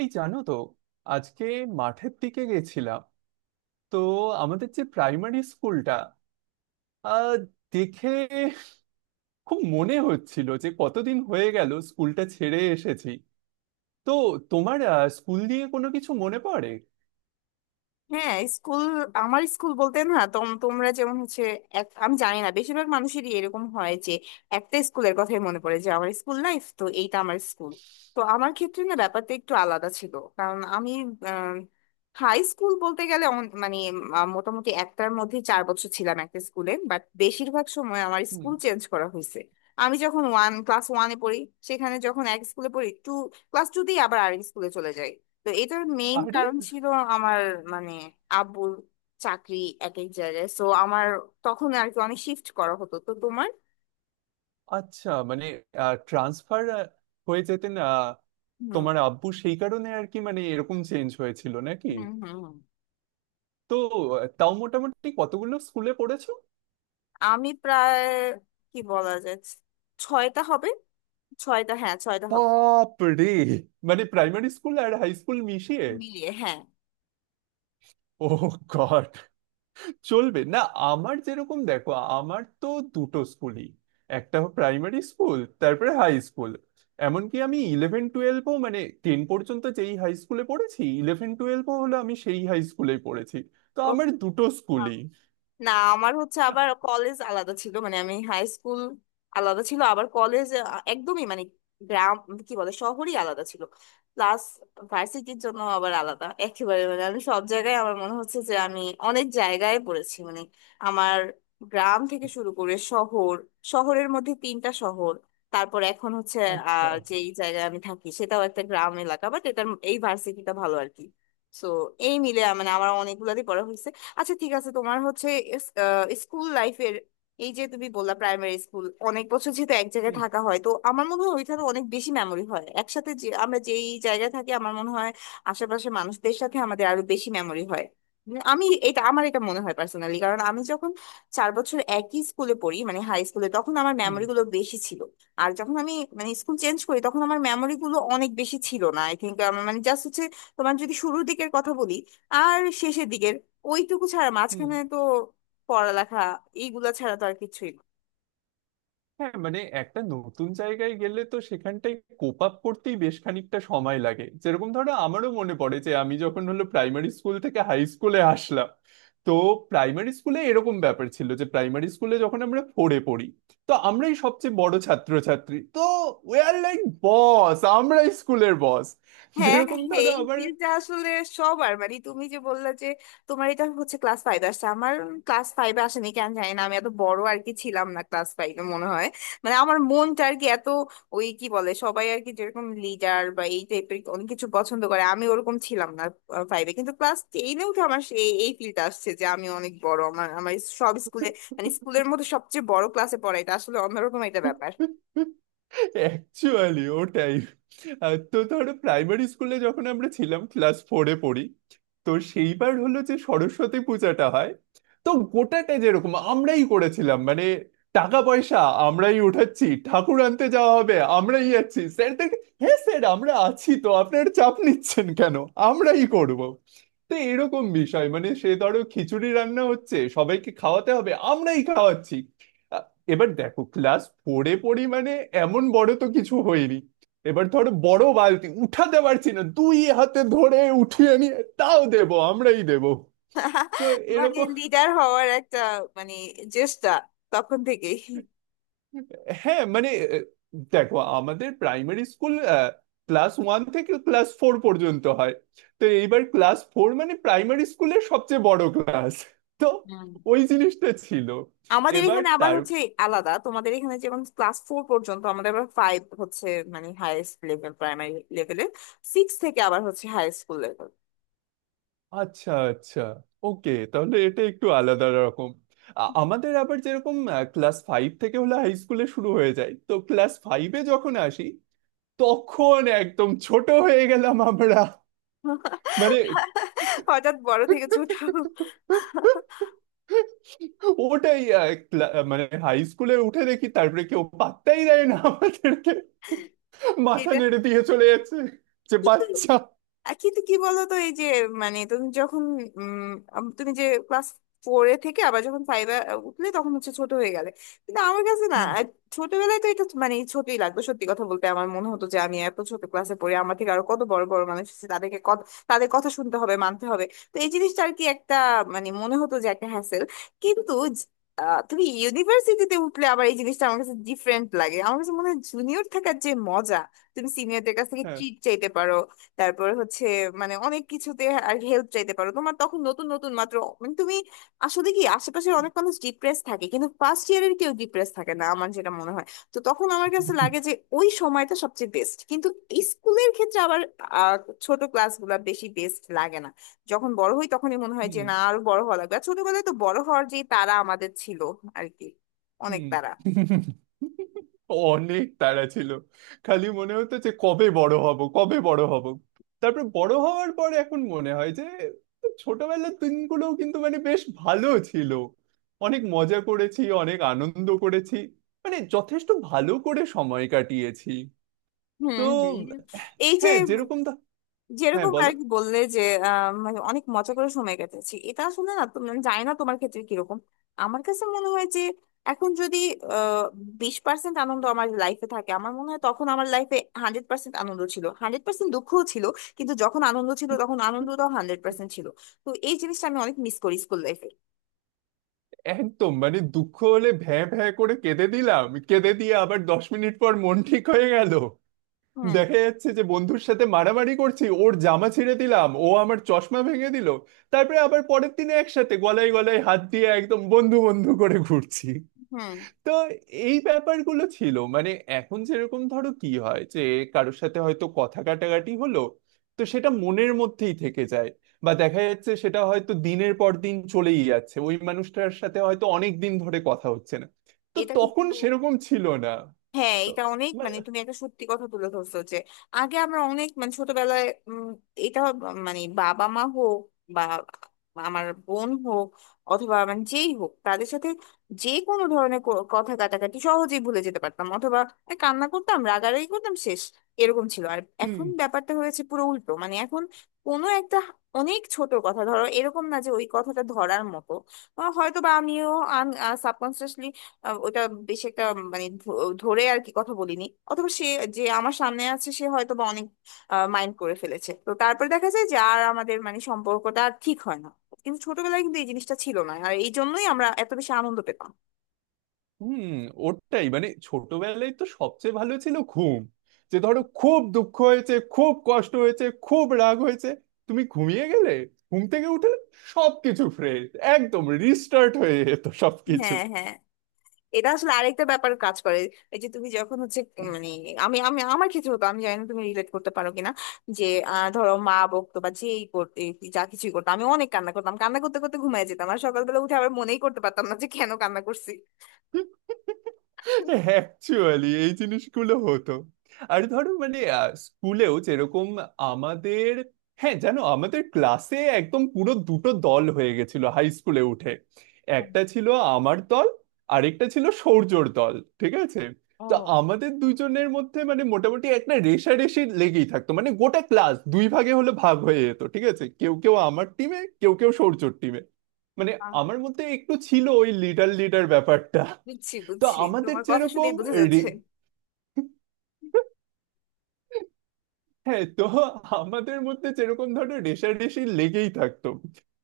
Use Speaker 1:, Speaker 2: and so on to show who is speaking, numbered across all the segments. Speaker 1: এই জানো তো। আজকে মাঠের দিকে গেছিলাম। তো আমাদের যে প্রাইমারি স্কুলটা, আহ দেখে খুব মনে হচ্ছিল যে কতদিন হয়ে গেল স্কুলটা ছেড়ে এসেছি। তো তোমার স্কুল নিয়ে কোনো কিছু মনে পড়ে?
Speaker 2: হ্যাঁ, স্কুল। আমার স্কুল বলতে না তোমরা যেমন হচ্ছে আমি জানি না বেশিরভাগ মানুষেরই এরকম হয় যে একটা স্কুলের কথাই মনে পড়ে যে আমার স্কুল লাইফ তো এইটা আমার স্কুল। তো আমার ক্ষেত্রে না ব্যাপারটা একটু আলাদা ছিল কারণ আমি হাই স্কুল বলতে গেলে মানে মোটামুটি একটার মধ্যে 4 বছর ছিলাম একটা স্কুলে, বাট বেশিরভাগ সময় আমার
Speaker 1: হুম।
Speaker 2: স্কুল চেঞ্জ করা হয়েছে। আমি যখন ওয়ান ক্লাস ওয়ানে পড়ি, সেখানে যখন এক স্কুলে পড়ি, টু ক্লাস টু দিয়ে আবার আরেক স্কুলে চলে যাই। তো এটার মেইন
Speaker 1: আরে,
Speaker 2: কারণ ছিল আমার, মানে আব্বুর চাকরি এক এক জায়গায়, সো আমার তখন আর কি অনেক শিফট করা হতো। তো তোমার
Speaker 1: আচ্ছা, মানে ট্রান্সফার হয়ে যেতেন
Speaker 2: হুম
Speaker 1: তোমার আব্বু সেই কারণে আর কি, মানে এরকম চেঞ্জ হয়েছিল নাকি?
Speaker 2: হুম হুম হুম।
Speaker 1: তো তাও মোটামুটি কতগুলো স্কুলে পড়েছো?
Speaker 2: আমি প্রায় কি বলা যায় ছয়টা হবে, ছয়টা, হ্যাঁ ছয়টা হবে।
Speaker 1: বাপ রে! মানে প্রাইমারি স্কুল আর হাই স্কুল মিশিয়ে।
Speaker 2: মিলিয়ে হ্যাঁ।
Speaker 1: ও গড, চলবে না। আমার যেরকম দেখো, আমার তো দুটো স্কুলই, একটা প্রাইমারি স্কুল তারপরে হাই স্কুল। এমনকি আমি ইলেভেন টুয়েলভও মানে টেন পর্যন্ত যেই হাই স্কুলে পড়েছি, ইলেভেন টুয়েলভও হলো আমি সেই হাই স্কুলেই পড়েছি। তো আমার দুটো
Speaker 2: ও
Speaker 1: স্কুলই।
Speaker 2: না, আমার হচ্ছে আবার কলেজ আলাদা ছিল, মানে আমি হাই স্কুল আলাদা ছিল, আবার কলেজ একদমই মানে গ্রাম কি বলে শহরই আলাদা ছিল। প্লাস ভার্সিটির জন্য আবার আলাদা একেবারে, মানে আমি সব জায়গায় আমার মনে হচ্ছে যে আমি অনেক জায়গায় পড়েছি মানে আমার গ্রাম থেকে শুরু করে শহর, শহরের মধ্যে তিনটা শহর, তারপর এখন হচ্ছে
Speaker 1: আচ্ছা।
Speaker 2: আহ যেই জায়গায় আমি থাকি সেটাও একটা গ্রাম এলাকা, বাট এটার এই ভার্সিটিটা ভালো আর কি। তো এই মিলে মানে আমার অনেকগুলারই পড়া হয়েছে। আচ্ছা ঠিক আছে, তোমার হচ্ছে স্কুল লাইফের এই যে তুমি বললা প্রাইমারি স্কুল অনেক বছর যেহেতু এক জায়গায়
Speaker 1: হুম
Speaker 2: থাকা হয় তো আমার মনে হয় ওইখানে অনেক বেশি মেমরি হয় একসাথে, যে আমরা যেই জায়গায় থাকি আমার মনে হয় আশেপাশের মানুষদের সাথে আমাদের আরো বেশি মেমরি হয়। আমি এটা আমার এটা মনে হয় পার্সোনালি, কারণ আমি যখন 4 বছর একই স্কুলে পড়ি মানে হাই স্কুলে তখন আমার
Speaker 1: হুম
Speaker 2: মেমরি গুলো বেশি ছিল। আর যখন আমি মানে স্কুল চেঞ্জ করি তখন আমার মেমরি গুলো অনেক বেশি ছিল না, আই থিঙ্ক। মানে জাস্ট হচ্ছে তোমার যদি শুরুর দিকের কথা বলি আর শেষের দিকের ওইটুকু ছাড়া
Speaker 1: হুম।
Speaker 2: মাঝখানে তো পড়ালেখা এইগুলা ছাড়া তো আর কিছুই না।
Speaker 1: হ্যাঁ মানে একটা নতুন জায়গায় গেলে তো সেখানটায় কোপ আপ করতেই বেশ খানিকটা সময় লাগে। যেরকম ধরো, আমারও মনে পড়ে যে আমি যখন হলো প্রাইমারি স্কুল থেকে হাই স্কুলে আসলাম, তো প্রাইমারি স্কুলে এরকম ব্যাপার ছিল যে প্রাইমারি স্কুলে যখন আমরা ফোরে পড়ি, তো আমরাই সবচেয়ে বড় ছাত্রছাত্রী। তো উই আর লাইক বস, আমরা স্কুলের বস।
Speaker 2: হ্যাঁ হ্যাঁ
Speaker 1: যেরকম
Speaker 2: হ্যাঁ,
Speaker 1: ধরো
Speaker 2: এই
Speaker 1: আবার,
Speaker 2: ফিল্ডটা আসলে সবার, মানে তুমি যে বললে যে তোমার এটা হচ্ছে ক্লাস ফাইভ আসছে, আমার ক্লাস ফাইভে আসেনি কেন জানি না, আমি এত বড় আর কি ছিলাম না ক্লাস ফাইভে মনে হয়। মানে আমার মনটা আর কি এত ওই কি বলে সবাই আর কি যেরকম লিডার বা এই টাইপের অনেক কিছু পছন্দ করে আমি ওরকম ছিলাম না ফাইভে। কিন্তু ক্লাস টেনে উঠে আমার সেই এই ফিল্ডটা আসছে যে আমি অনেক বড়, আমার আমার সব স্কুলে মানে স্কুলের মধ্যে সবচেয়ে বড় ক্লাসে পড়া এটা আসলে অন্যরকম একটা ব্যাপার।
Speaker 1: অ্যাকচুয়ালি ওটাই। তো ধরো প্রাইমারি স্কুলে যখন আমরা ছিলাম ক্লাস ফোরে পড়ি, তো সেইবার হলো যে সরস্বতী পূজাটা হয়। তো গোটাটা যেরকম আমরাই করেছিলাম, মানে টাকা পয়সা আমরাই উঠাচ্ছি, ঠাকুর আনতে যাওয়া হবে আমরাই যাচ্ছি, স্যার দেখে, হ্যাঁ স্যার আমরা আছি তো, আপনার চাপ নিচ্ছেন কেন, আমরাই করব। তো এরকম বিষয়, মানে সে ধরো খিচুড়ি রান্না হচ্ছে, সবাইকে খাওয়াতে হবে, আমরাই খাওয়াচ্ছি। এবার দেখো, ক্লাস ফোরে পড়ি মানে এমন বড় তো কিছু হয়নি। এবার ধরো বড় বালতি উঠাতে পারছি না, দুই হাতে ধরে উঠিয়ে নিয়ে তাও দেব, আমরাই দেব। তো
Speaker 2: মানে
Speaker 1: এরকম।
Speaker 2: লিডার হওয়ার একটা মানে চেষ্টা তখন থেকেই।
Speaker 1: হ্যাঁ মানে, আহ, দেখো আমাদের প্রাইমারি স্কুল ক্লাস ওয়ান থেকে ক্লাস ফোর পর্যন্ত হয়। তো এইবার ক্লাস ফোর মানে প্রাইমারি স্কুলের সবচেয়ে বড় ক্লাস। তো
Speaker 2: হুম।
Speaker 1: ওই জিনিসটা ছিল।
Speaker 2: আমাদের
Speaker 1: এবার
Speaker 2: এখানে আবার
Speaker 1: তার,
Speaker 2: হচ্ছে আলাদা, তোমাদের এখানে যেমন ক্লাস ফোর পর্যন্ত আমাদের আবার ফাইভ হচ্ছে মানে হাইয়েস্ট লেভেল প্রাইমারি লেভেলে, সিক্স থেকে আবার হচ্ছে হাই স্কুল লেভেল।
Speaker 1: আচ্ছা আচ্ছা, ওকে তাহলে এটা একটু আলাদা রকম। আমাদের আবার যেরকম ক্লাস ফাইভ থেকে হলে হাই স্কুলে শুরু হয়ে যায়, তো ক্লাস ফাইভে যখন আসি তখন একদম ছোট হয়ে গেলাম আমরা। মানে
Speaker 2: হঠাৎ বড় থেকে ছোট।
Speaker 1: ওটাই মানে হাই স্কুলে উঠে দেখি তারপরে কেউ পাত্তাই দেয় না আমাদেরকে, মাথা
Speaker 2: এটা
Speaker 1: নেড়ে দিয়ে চলে যাচ্ছে, যে
Speaker 2: কিন্তু
Speaker 1: বাচ্চা।
Speaker 2: কিন্তু কি বলতো, এই যে মানে তুমি যখন উম তুমি যে ক্লাস ফোরে থেকে আবার যখন ফাইভে উঠলে তখন হচ্ছে ছোট হয়ে গেলে, কিন্তু আমার কাছে না
Speaker 1: হুম।
Speaker 2: ছোটবেলায় তো এটা মানে ছোটই লাগতো। সত্যি কথা বলতে আমার মনে হতো যে আমি এত ছোট ক্লাসে পড়ি আমার থেকে আরো কত বড় বড় মানুষ আছে তাদেরকে কত তাদের কথা শুনতে হবে মানতে হবে। তো এই জিনিসটা আর কি একটা মানে মনে হতো যে একটা হ্যাসেল। কিন্তু জ- তুমি ইউনিভার্সিটিতে উঠলে আবার এই জিনিসটা আমার কাছে ডিফারেন্ট লাগে, আমার কাছে মনে হয় জুনিয়র থাকার যে মজা, তুমি সিনিয়রদের কাছ থেকে
Speaker 1: হ্যাঁ।
Speaker 2: ট্রিট চাইতে পারো, তারপর হচ্ছে মানে অনেক কিছুতে আর হেল্প চাইতে পারো, তোমার তখন নতুন নতুন মাত্র মানে তুমি আসলে কি আশেপাশের অনেক মানুষ ডিপ্রেস থাকে কিন্তু ফার্স্ট ইয়ারের কেউ ডিপ্রেস থাকে না আমার যেটা মনে হয়। তো তখন আমার কাছে লাগে যে ওই সময়টা সবচেয়ে বেস্ট। কিন্তু স্কুলের ক্ষেত্রে আবার আহ, ছোট ক্লাসগুলো বেশি বেস্ট লাগে না, যখন বড় হই তখনই মনে হয় যে
Speaker 1: হুম
Speaker 2: না আরো বড় হওয়া লাগবে। আর ছোটবেলায় তো বড় হওয়ার যে তারা আমাদের ছিল আর কি, অনেক
Speaker 1: হুম
Speaker 2: তারা।
Speaker 1: হুম। অনেক তাড়া ছিল, খালি মনে হতো যে কবে বড় হব কবে বড় হব। তারপর বড় হওয়ার পর এখন মনে হয় যে ছোটবেলার দিনগুলোও কিন্তু মানে বেশ ভালো ছিল, অনেক মজা করেছি অনেক আনন্দ করেছি, মানে যথেষ্ট ভালো করে সময় কাটিয়েছি।
Speaker 2: হুম
Speaker 1: তো
Speaker 2: হুম। এই যে
Speaker 1: হ্যাঁ যেরকম ধর, হ্যাঁ
Speaker 2: যেরকম
Speaker 1: বলো।
Speaker 2: আর কি বললে যে মানে অনেক মজা করে সময় কাটাচ্ছি, এটা আসলে না তুমি জানি না তোমার ক্ষেত্রে কিরকম, আমার কাছে মনে হয় যে এখন যদি আহ 20% আনন্দ আমার লাইফে থাকে, আমার মনে হয় তখন আমার লাইফে 100% আনন্দ ছিল, 100% দুঃখও ছিল, কিন্তু যখন আনন্দ ছিল তখন আনন্দটাও 100% ছিল। তো এই জিনিসটা আমি অনেক মিস করি স্কুল লাইফে।
Speaker 1: একদম, মানে দুঃখ হলে ভ্যাঁ ভ্যাঁ করে কেঁদে দিলাম, কেঁদে দিয়ে আবার 10 মিনিট পর মন ঠিক হয়ে গেল।
Speaker 2: হুম
Speaker 1: দেখা যাচ্ছে যে বন্ধুর সাথে মারামারি করছি, ওর জামা ছিঁড়ে দিলাম, ও আমার চশমা ভেঙে দিল, তারপরে আবার পরের দিনে একসাথে গলায় গলায় হাত দিয়ে একদম বন্ধু বন্ধু করে ঘুরছি।
Speaker 2: হুম।
Speaker 1: তো এই ব্যাপারগুলো ছিল মানে। এখন যেরকম ধরো কি হয় যে কারোর সাথে হয়তো কথা কাটাকাটি হলো, তো সেটা মনের মধ্যেই থেকে যায়, বা দেখা যাচ্ছে সেটা হয়তো দিনের পর দিন চলেই যাচ্ছে, ওই মানুষটার সাথে হয়তো অনেক দিন ধরে কথা হচ্ছে না। তো
Speaker 2: এটা
Speaker 1: তখন
Speaker 2: কিন্তু
Speaker 1: সেরকম ছিল না।
Speaker 2: হ্যাঁ,
Speaker 1: তো,
Speaker 2: এটা অনেক
Speaker 1: মানে,
Speaker 2: মানে তুমি একটা সত্যি কথা তুলে ধরছো যে আগে আমরা অনেক মানে ছোটবেলায় এটা মানে বাবা মা হোক বা আমার বোন হোক অথবা মানে যেই হোক তাদের সাথে যে কোনো ধরনের কথা কাটাকাটি সহজেই ভুলে যেতে পারতাম, অথবা এই কান্না করতাম রাগারাগি করতাম শেষ, এরকম ছিল। আর
Speaker 1: হুম
Speaker 2: এখন ব্যাপারটা হয়েছে পুরো উল্টো মানে এখন কোনো একটা অনেক ছোট কথা ধরো এরকম না যে ওই কথাটা ধরার মতো হয়তো বা আমিও ওটা বেশ একটা মানে ধরে আর কি কথা বলিনি, অথবা সে যে আমার সামনে আছে সে হয়তো বা অনেক মাইন্ড করে ফেলেছে তো তারপর দেখা যায় যে আর আমাদের মানে সম্পর্কটা আর ঠিক হয় না। কিন্তু ছোটবেলায় কিন্তু এই জিনিসটা ছিল না আর এই জন্যই আমরা এত বেশি আনন্দ পেতাম।
Speaker 1: হুম। ওটাই, মানে ছোটবেলায় তো সবচেয়ে ভালো ছিল ঘুম। যে ধরো খুব দুঃখ হয়েছে, খুব কষ্ট হয়েছে, খুব রাগ হয়েছে, তুমি ঘুমিয়ে গেলে, ঘুম থেকে উঠে সবকিছু ফ্রেশ, একদম রিস্টার্ট হয়ে যেত সবকিছু।
Speaker 2: হ্যাঁ হ্যাঁ, এটা আসলে আরেকটা ব্যাপার কাজ করে, এই যে তুমি যখন হচ্ছে মানে আমি আমি আমার ক্ষেত্রে হতো আমি জানি না তুমি রিলেট করতে পারো কিনা যে ধরো মা বকতো বা যেই করতে যা কিছুই করতো আমি অনেক কান্না করতাম, কান্না করতে করতে ঘুমায় যেতাম আর সকালবেলা উঠে আবার মনেই করতে পারতাম না যে কেন কান্না করছি।
Speaker 1: অ্যাকচুয়ালি এই জিনিসগুলো হতো। আর ধরো মানে স্কুলেও যেরকম আমাদের, হ্যাঁ জানো, আমাদের ক্লাসে একদম পুরো দুটো দল হয়ে গেছিল হাই স্কুলে উঠে।
Speaker 2: ও
Speaker 1: একটা ছিল আমার দল, আরেকটা ছিল সৌর্যর দল, ঠিক আছে? তো আমাদের দুজনের মধ্যে মানে মোটামুটি একটা রেষারেষি লেগেই থাকতো, মানে গোটা ক্লাস দুই ভাগে হলে ভাগ হয়ে যেত, ঠিক আছে, কেউ কেউ আমার টিমে কেউ কেউ সৌর্যর টিমে। মানে
Speaker 2: আহ,
Speaker 1: আমার মধ্যে একটু ছিল ওই লিডার লিডার ব্যাপারটা।
Speaker 2: বুঝছি
Speaker 1: তো
Speaker 2: বুঝছি,
Speaker 1: আমাদের
Speaker 2: তোমার কথা
Speaker 1: যেরকম
Speaker 2: শুনেই বোঝা যাচ্ছে।
Speaker 1: রে- হ্যাঁ, তো আমাদের মধ্যে যেরকম ধরো রেষারেষি লেগেই থাকতো।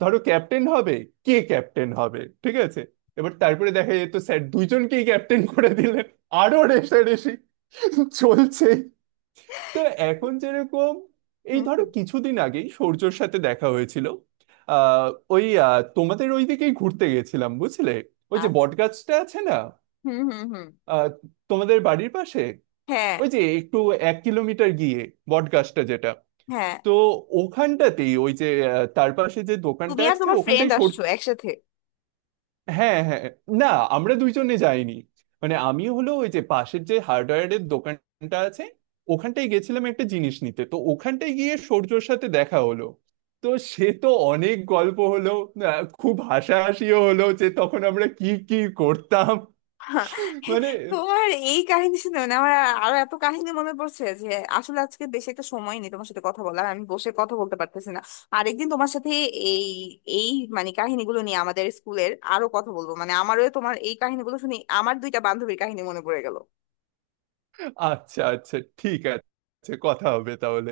Speaker 1: ধরো ক্যাপ্টেন হবে, কে ক্যাপ্টেন হবে, ঠিক আছে, এবার তারপরে দেখা যেত স্যার দুইজনকেই ক্যাপ্টেন করে দিলেন, আরো রেষারেষি চলছে। তো এখন যেরকম,
Speaker 2: হুম
Speaker 1: এই ধরো
Speaker 2: হুম।
Speaker 1: কিছুদিন আগেই সূর্যর সাথে দেখা হয়েছিল। আহ ওই, তোমাদের ওইদিকেই ঘুরতে গেছিলাম, বুঝলে, ওই যে
Speaker 2: আচ্ছা।
Speaker 1: বটগাছটা আছে না,
Speaker 2: হুম হুম হুম।
Speaker 1: আহ, তোমাদের বাড়ির পাশে,
Speaker 2: হ্যাঁ
Speaker 1: ওই যে একটু 1 কিলোমিটার গিয়ে বটগাছটা যেটা,
Speaker 2: হ্যাঁ।
Speaker 1: তো ওখানটাতেই, ওই যে তার পাশে যে দোকানটা
Speaker 2: তুমি আর
Speaker 1: আছে,
Speaker 2: তোমার
Speaker 1: ওখানটাই
Speaker 2: ফ্রেন্ড
Speaker 1: সর,
Speaker 2: আসছো একসাথে?
Speaker 1: হ্যাঁ হ্যাঁ। না আমরা দুইজনে যাইনি, মানে আমি হলো ওই যে পাশের যে হার্ডওয়্যারের দোকানটা আছে, ওখানটায় গেছিলাম একটা জিনিস নিতে, তো ওখানটায় গিয়ে সূর্যর সাথে দেখা হলো। তো সে তো অনেক গল্প হলো, খুব হাসাহাসিও হলো যে তখন আমরা কি কি করতাম,
Speaker 2: হা,
Speaker 1: মানে।
Speaker 2: তোমার এই কাহিনী শুনে মানে আমার আরো এত কাহিনী মনে পড়ছে যে আসলে আজকে বেশি একটা সময় নেই তোমার সাথে কথা বলার, আমি বসে কথা বলতে পারতেছি না। আরেকদিন তোমার সাথে এই এই মানে কাহিনীগুলো নিয়ে আমাদের স্কুলের আরো কথা বলবো, মানে আমারও তোমার এই কাহিনীগুলো শুনে আমার দুইটা বান্ধবীর কাহিনী মনে পড়ে গেল।
Speaker 1: আচ্ছা আচ্ছা ঠিক আছে, কথা হবে তাহলে।